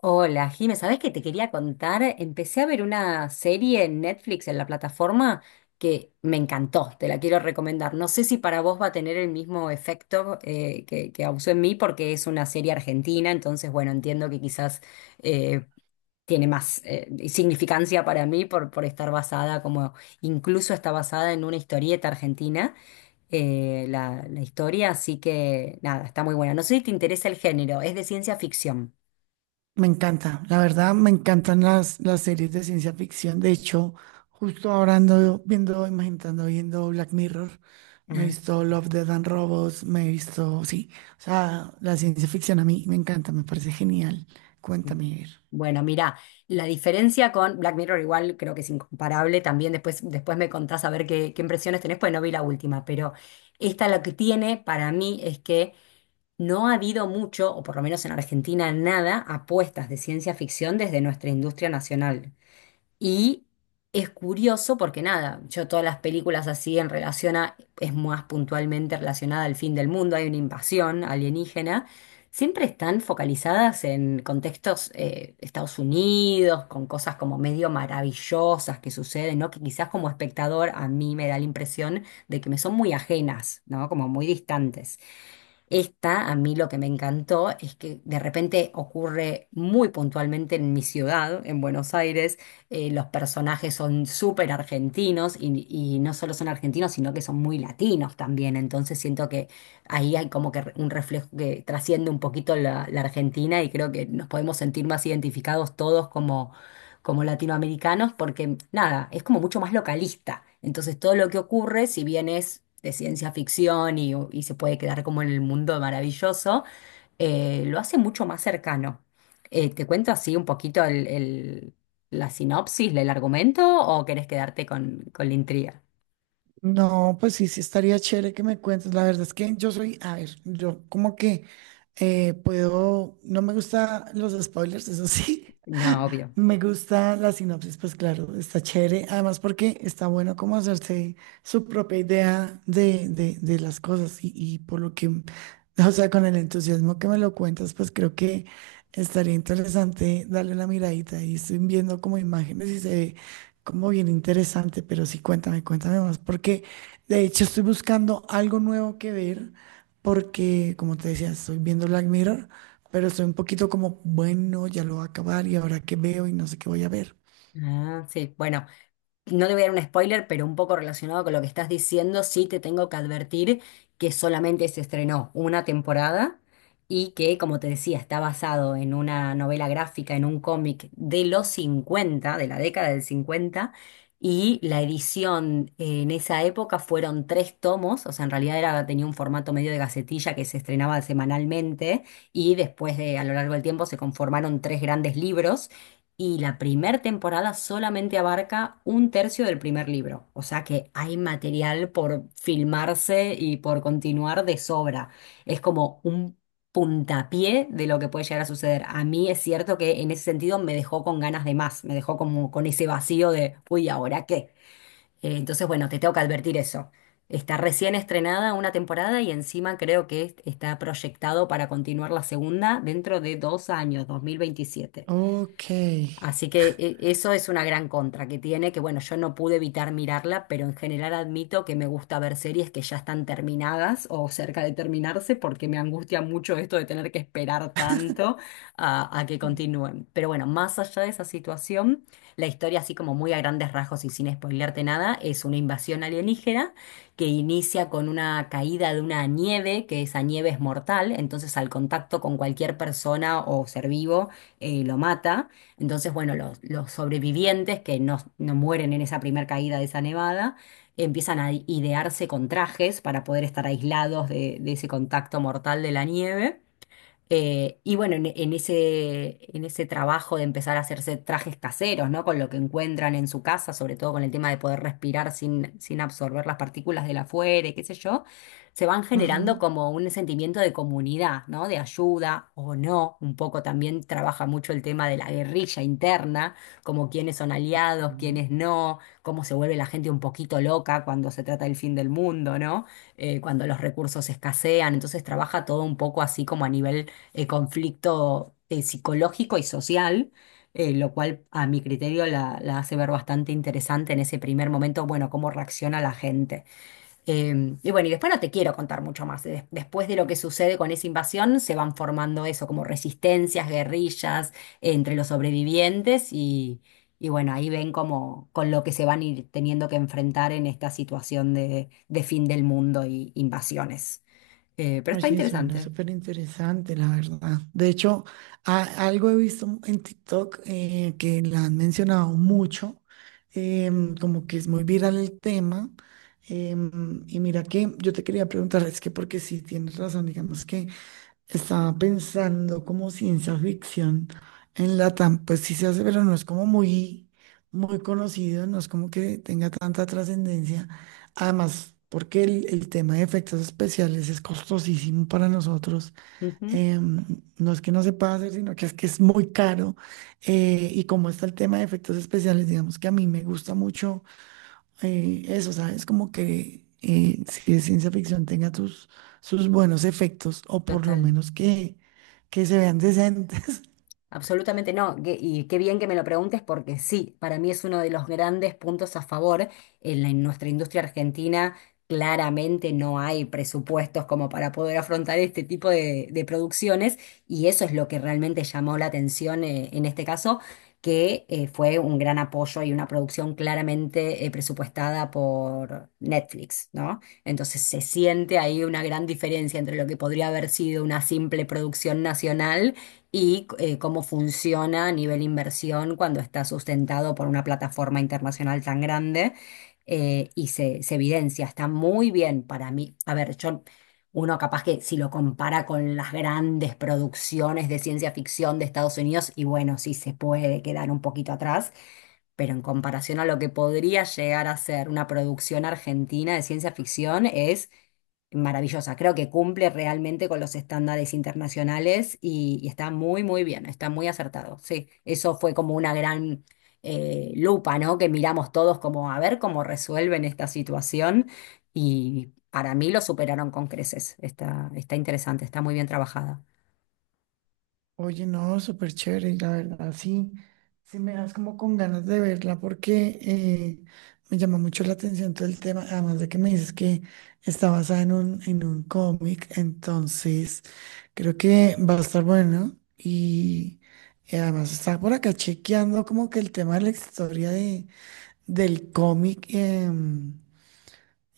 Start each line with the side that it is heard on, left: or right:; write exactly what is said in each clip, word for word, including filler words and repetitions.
left: Hola, Jime, ¿sabés qué te quería contar? Empecé a ver una serie en Netflix, en la plataforma, que me encantó, te la quiero recomendar. No sé si para vos va a tener el mismo efecto eh, que, que causó en mí, porque es una serie argentina, entonces, bueno, entiendo que quizás eh, tiene más eh, significancia para mí por, por estar basada, como incluso está basada en una historieta argentina, eh, la, la historia, así que nada, está muy buena. No sé si te interesa el género, es de ciencia ficción.
right: Me encanta, la verdad me encantan las, las series de ciencia ficción. De hecho, justo ahora ando viendo, imaginando, viendo Black Mirror. Me he
left: Ah.
right: visto Love, Death and Robots, me he visto, sí. O sea, la ciencia ficción a mí me encanta, me parece genial. Cuéntame, a ver.
left: Bueno, mira, la diferencia con Black Mirror igual creo que es incomparable. También después, después me contás a ver qué, qué impresiones tenés, pues no vi la última, pero esta lo que tiene para mí es que no ha habido mucho, o por lo menos en Argentina, nada, apuestas de ciencia ficción desde nuestra industria nacional. Y es curioso porque nada, yo todas las películas así en relación a, es más puntualmente relacionada al fin del mundo, hay una invasión alienígena, siempre están focalizadas en contextos eh, Estados Unidos, con cosas como medio maravillosas que suceden, ¿no? Que quizás como espectador a mí me da la impresión de que me son muy ajenas, ¿no? Como muy distantes. Esta, a mí lo que me encantó es que de repente ocurre muy puntualmente en mi ciudad, en Buenos Aires. Eh, los personajes son súper argentinos y, y no solo son argentinos, sino que son muy latinos también. Entonces siento que ahí hay como que re- un reflejo que trasciende un poquito la, la Argentina y creo que nos podemos sentir más identificados todos como latinoamericanos, porque nada, es como mucho más localista. Entonces todo lo que ocurre, si bien es de ciencia ficción y, y se puede quedar como en el mundo maravilloso, eh, lo hace mucho más cercano. Eh, ¿te cuento así un poquito el, el- la sinopsis, el argumento, o querés quedarte con, con la intriga?
right: No, pues sí, sí estaría chévere que me cuentes. La verdad es que yo soy, a ver, yo como que eh, puedo, no me gustan los spoilers, eso sí.
left: No, obvio.
right: Me gusta la sinopsis, pues claro, está chévere. Además, porque está bueno como hacerse su propia idea de, de, de las cosas y, y por lo que, o sea, con el entusiasmo que me lo cuentas, pues creo que estaría interesante darle una miradita y estoy viendo como imágenes y se ve como bien interesante, pero sí, cuéntame, cuéntame más, porque de hecho estoy buscando algo nuevo que ver, porque como te decía, estoy viendo Black Mirror pero estoy un poquito como, bueno, ya lo voy a acabar y ahora qué veo y no sé qué voy a ver.
left: Ah, sí, bueno. No te voy a dar un spoiler, pero un poco relacionado con lo que estás diciendo, sí te tengo que advertir que solamente se estrenó una temporada y que, como te decía, está basado en una novela gráfica, en un cómic de los cincuenta, de la década del cincuenta y la edición eh, en esa época fueron tres tomos, o sea, en realidad era, tenía un formato medio de gacetilla que se estrenaba semanalmente y después de, a lo largo del tiempo se conformaron tres grandes libros y la primera temporada solamente abarca un tercio del primer libro, o sea que hay material por filmarse y por continuar de sobra. Es como un puntapié de lo que puede llegar a suceder. A mí es cierto que en ese sentido me dejó con ganas de más, me dejó como con ese vacío de, uy, ¿ahora qué? Eh, entonces, bueno, te tengo que advertir eso. Está recién estrenada una temporada y encima creo que está proyectado para continuar la segunda dentro de dos años, dos mil veintisiete.
right: Ok.
left: Así que eh, eso es una gran contra que tiene, que bueno, yo no pude evitar mirarla, pero en general admito que me gusta ver series que ya están terminadas o cerca de terminarse porque me angustia mucho esto de tener que esperar tanto a, a que continúen. Pero bueno, más allá de esa situación, la historia así como muy a grandes rasgos y sin spoilearte nada, es una invasión alienígena que inicia con una caída de una nieve, que esa nieve es mortal, entonces al contacto con cualquier persona o ser vivo eh, lo mata. Entonces, bueno, los, los sobrevivientes que no, no mueren en esa primera caída de esa nevada, empiezan a idearse con trajes para poder estar aislados de, de ese contacto mortal de la nieve. Eh, y bueno, en, en ese, en ese trabajo de empezar a hacerse trajes caseros, ¿no? Con lo que encuentran en su casa, sobre todo con el tema de poder respirar sin, sin absorber las partículas del afuera, y qué sé yo, se van
right: Ajá.
left: generando como un sentimiento de comunidad, ¿no? De ayuda o no. Un poco también trabaja mucho el tema de la guerrilla interna, como quiénes son aliados,
right: Ujú.
left: quiénes no, cómo se vuelve la gente un poquito loca cuando se trata del fin del mundo, ¿no? Eh, cuando los recursos escasean. Entonces trabaja todo un poco así como a nivel eh, conflicto eh, psicológico y social, eh, lo cual a mi criterio la, la hace ver bastante interesante en ese primer momento, bueno, cómo reacciona la gente. Eh, y bueno, y después no te quiero contar mucho más. Des- después de lo que sucede con esa invasión, se van formando eso, como resistencias, guerrillas eh, entre los sobrevivientes y... Y bueno, ahí ven como con lo que se van a ir teniendo que enfrentar en esta situación de, de fin del mundo y invasiones. Eh, pero está
right: Oye, suena
left: interesante.
right: súper interesante, la verdad. De hecho, a- algo he visto en TikTok eh, que la han mencionado mucho, em, como que es muy viral el tema. em, y mira que yo te quería preguntar, es que porque sí tienes razón, digamos que estaba pensando como ciencia ficción en Latam, pues sí se hace, pero no es como muy, muy conocido, no es como que tenga tanta trascendencia. Además, porque el, el tema de efectos especiales es costosísimo para nosotros.
left: Ujú,
right: Em, no es que no se pueda hacer, sino que es que es muy caro. Eh, y como está el tema de efectos especiales, digamos que a mí me gusta mucho eh, eso, ¿sabes? Como que eh, si es ciencia ficción tenga sus, sus buenos efectos o por lo
left: total.
right: menos que, que se vean decentes.
left: Absolutamente no. Que- y qué bien que me lo preguntes porque sí, para mí es uno de los grandes puntos a favor. En la- en nuestra industria argentina claramente no hay presupuestos como para poder afrontar este tipo de, de producciones y eso es lo que realmente llamó la atención eh, en este caso, que eh, fue un gran apoyo y una producción claramente eh, presupuestada por Netflix, ¿no? Entonces se siente ahí una gran diferencia entre lo que podría haber sido una simple producción nacional y eh, cómo funciona a nivel inversión cuando está sustentado por una plataforma internacional tan grande eh, y se, se evidencia. Está muy bien para mí. A ver, yo, uno capaz que si lo compara con las grandes producciones de ciencia ficción de Estados Unidos, y bueno, sí se puede quedar un poquito atrás, pero en comparación a lo que podría llegar a ser una producción argentina de ciencia ficción, es maravillosa. Creo que cumple realmente con los estándares internacionales y, y está muy, muy bien, está muy acertado. Sí, eso fue como una gran eh, lupa, ¿no? Que miramos todos como a ver cómo resuelven esta situación y para mí lo superaron con creces. Está, está interesante, está muy bien trabajada.
right: Oye, no, súper chévere, la verdad, sí, sí me das como con ganas de verla porque eh, me llama mucho la atención todo el tema, además de que me dices que está basada en un, en un cómic, entonces creo que va a estar bueno y, y además está por acá chequeando como que el tema de la historia del cómic em,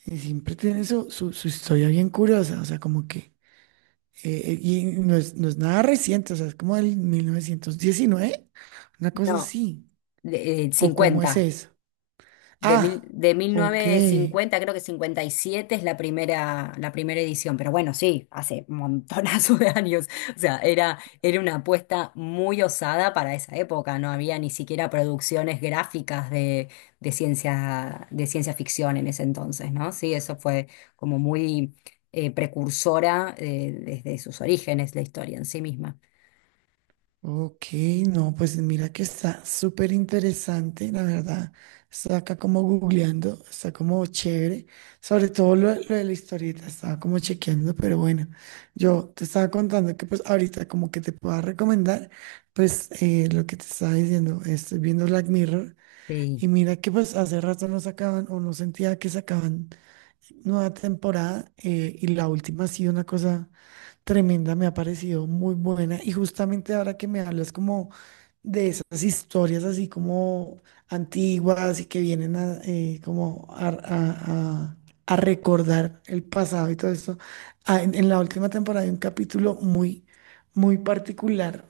right: eh, siempre tiene su, su, su historia bien curiosa, o sea, como que, eh, eh, y no es, no es nada reciente, o sea, es como del mil novecientos diecinueve, una cosa
left: No,
right: así,
left: de- eh,
right: o cómo es
left: cincuenta.
right: eso.
left: De, mil,
right: Ah,
left: de mil
right: ok.
left: novecientos cincuenta creo que cincuenta y siete es la primera, la primera edición, pero bueno, sí, hace un montonazo de años. O sea, era, era una apuesta muy osada para esa época. No había ni siquiera producciones gráficas de, de ciencia, de ciencia ficción en ese entonces, ¿no? Sí, eso fue como muy eh, precursora eh, desde sus orígenes, la historia en sí misma.
right: Ok, no, pues mira que está súper interesante, la verdad. Está acá como googleando, está como chévere. Sobre todo lo, lo de la historieta, estaba como chequeando, pero bueno, yo te estaba contando que pues ahorita como que te pueda recomendar, pues eh, lo que te estaba diciendo, estoy viendo Black Mirror
left: Sí.
right: y mira que pues hace rato no sacaban o no sentía que sacaban nueva temporada eh, y la última ha sido una cosa... tremenda, me ha parecido muy buena. Y justamente ahora que me hablas como de esas historias así como antiguas y que vienen a, eh, como a, a- a- a recordar el pasado y todo esto, ah, en, en la última temporada hay un capítulo muy, muy particular.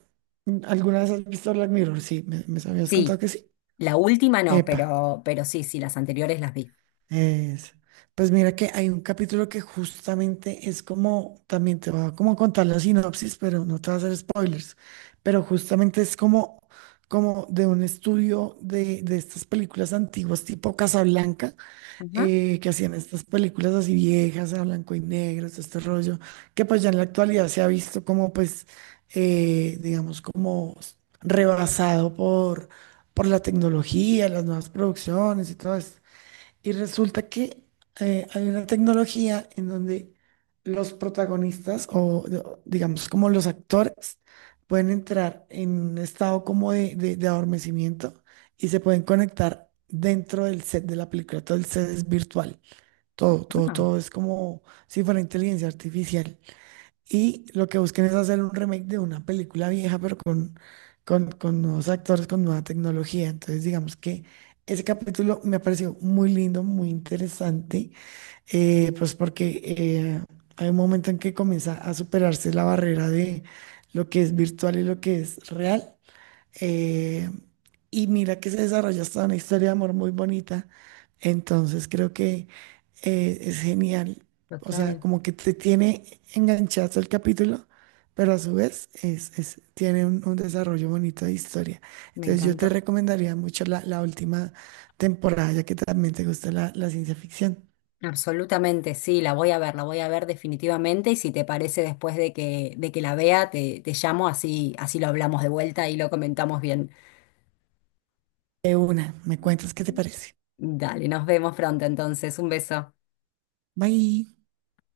right: ¿Alguna vez has visto Black Mirror? Sí, me, me habías contado
left: Sí,
right: que sí.
left: la última no,
right: Epa.
left: pero, pero sí, sí, las anteriores las vi.
right: Es, pues mira que hay un capítulo que justamente es como, también te voy a como contar la sinopsis, pero no te voy a hacer spoilers, pero justamente es como, como de un estudio de, de estas películas antiguas tipo Casablanca,
left: Ajá,
right: eh, que hacían estas películas así viejas, a blanco y negro, todo este rollo, que pues ya en la actualidad se ha visto como pues, eh, digamos, como rebasado por, por la tecnología, las nuevas producciones y todo esto. Y resulta que eh, hay una tecnología en donde los protagonistas o de- o digamos como los actores pueden entrar en un estado como de, de- de adormecimiento y se pueden conectar dentro del set de la película. Todo el set es virtual. Todo, todo,
left: ah,
right: todo es como si fuera inteligencia artificial. Y lo que buscan es hacer un remake de una película vieja, pero con, con, con nuevos actores, con nueva tecnología. Entonces, digamos que ese capítulo me ha parecido muy lindo, muy interesante, eh, pues porque eh, hay un momento en que comienza a superarse la barrera de lo que es virtual y lo que es real. Eh, y mira que se desarrolla hasta una historia de amor muy bonita. Entonces creo que eh, es genial. O sea,
left: total.
right: como que te tiene enganchado el capítulo, pero a su vez es, es- tiene un, un desarrollo bonito de historia.
left: Me
right: Entonces yo te
left: encantó.
right: recomendaría mucho la, la última temporada, ya que también te gusta la, la ciencia ficción.
left: Absolutamente, sí, la voy a ver, la voy a ver definitivamente y si te parece después de que, de que la vea, te, te llamo, así, así lo hablamos de vuelta y lo comentamos bien.
right: De una, me cuentas qué te parece.
left: Dale, nos vemos pronto entonces, un beso.
right: Bye.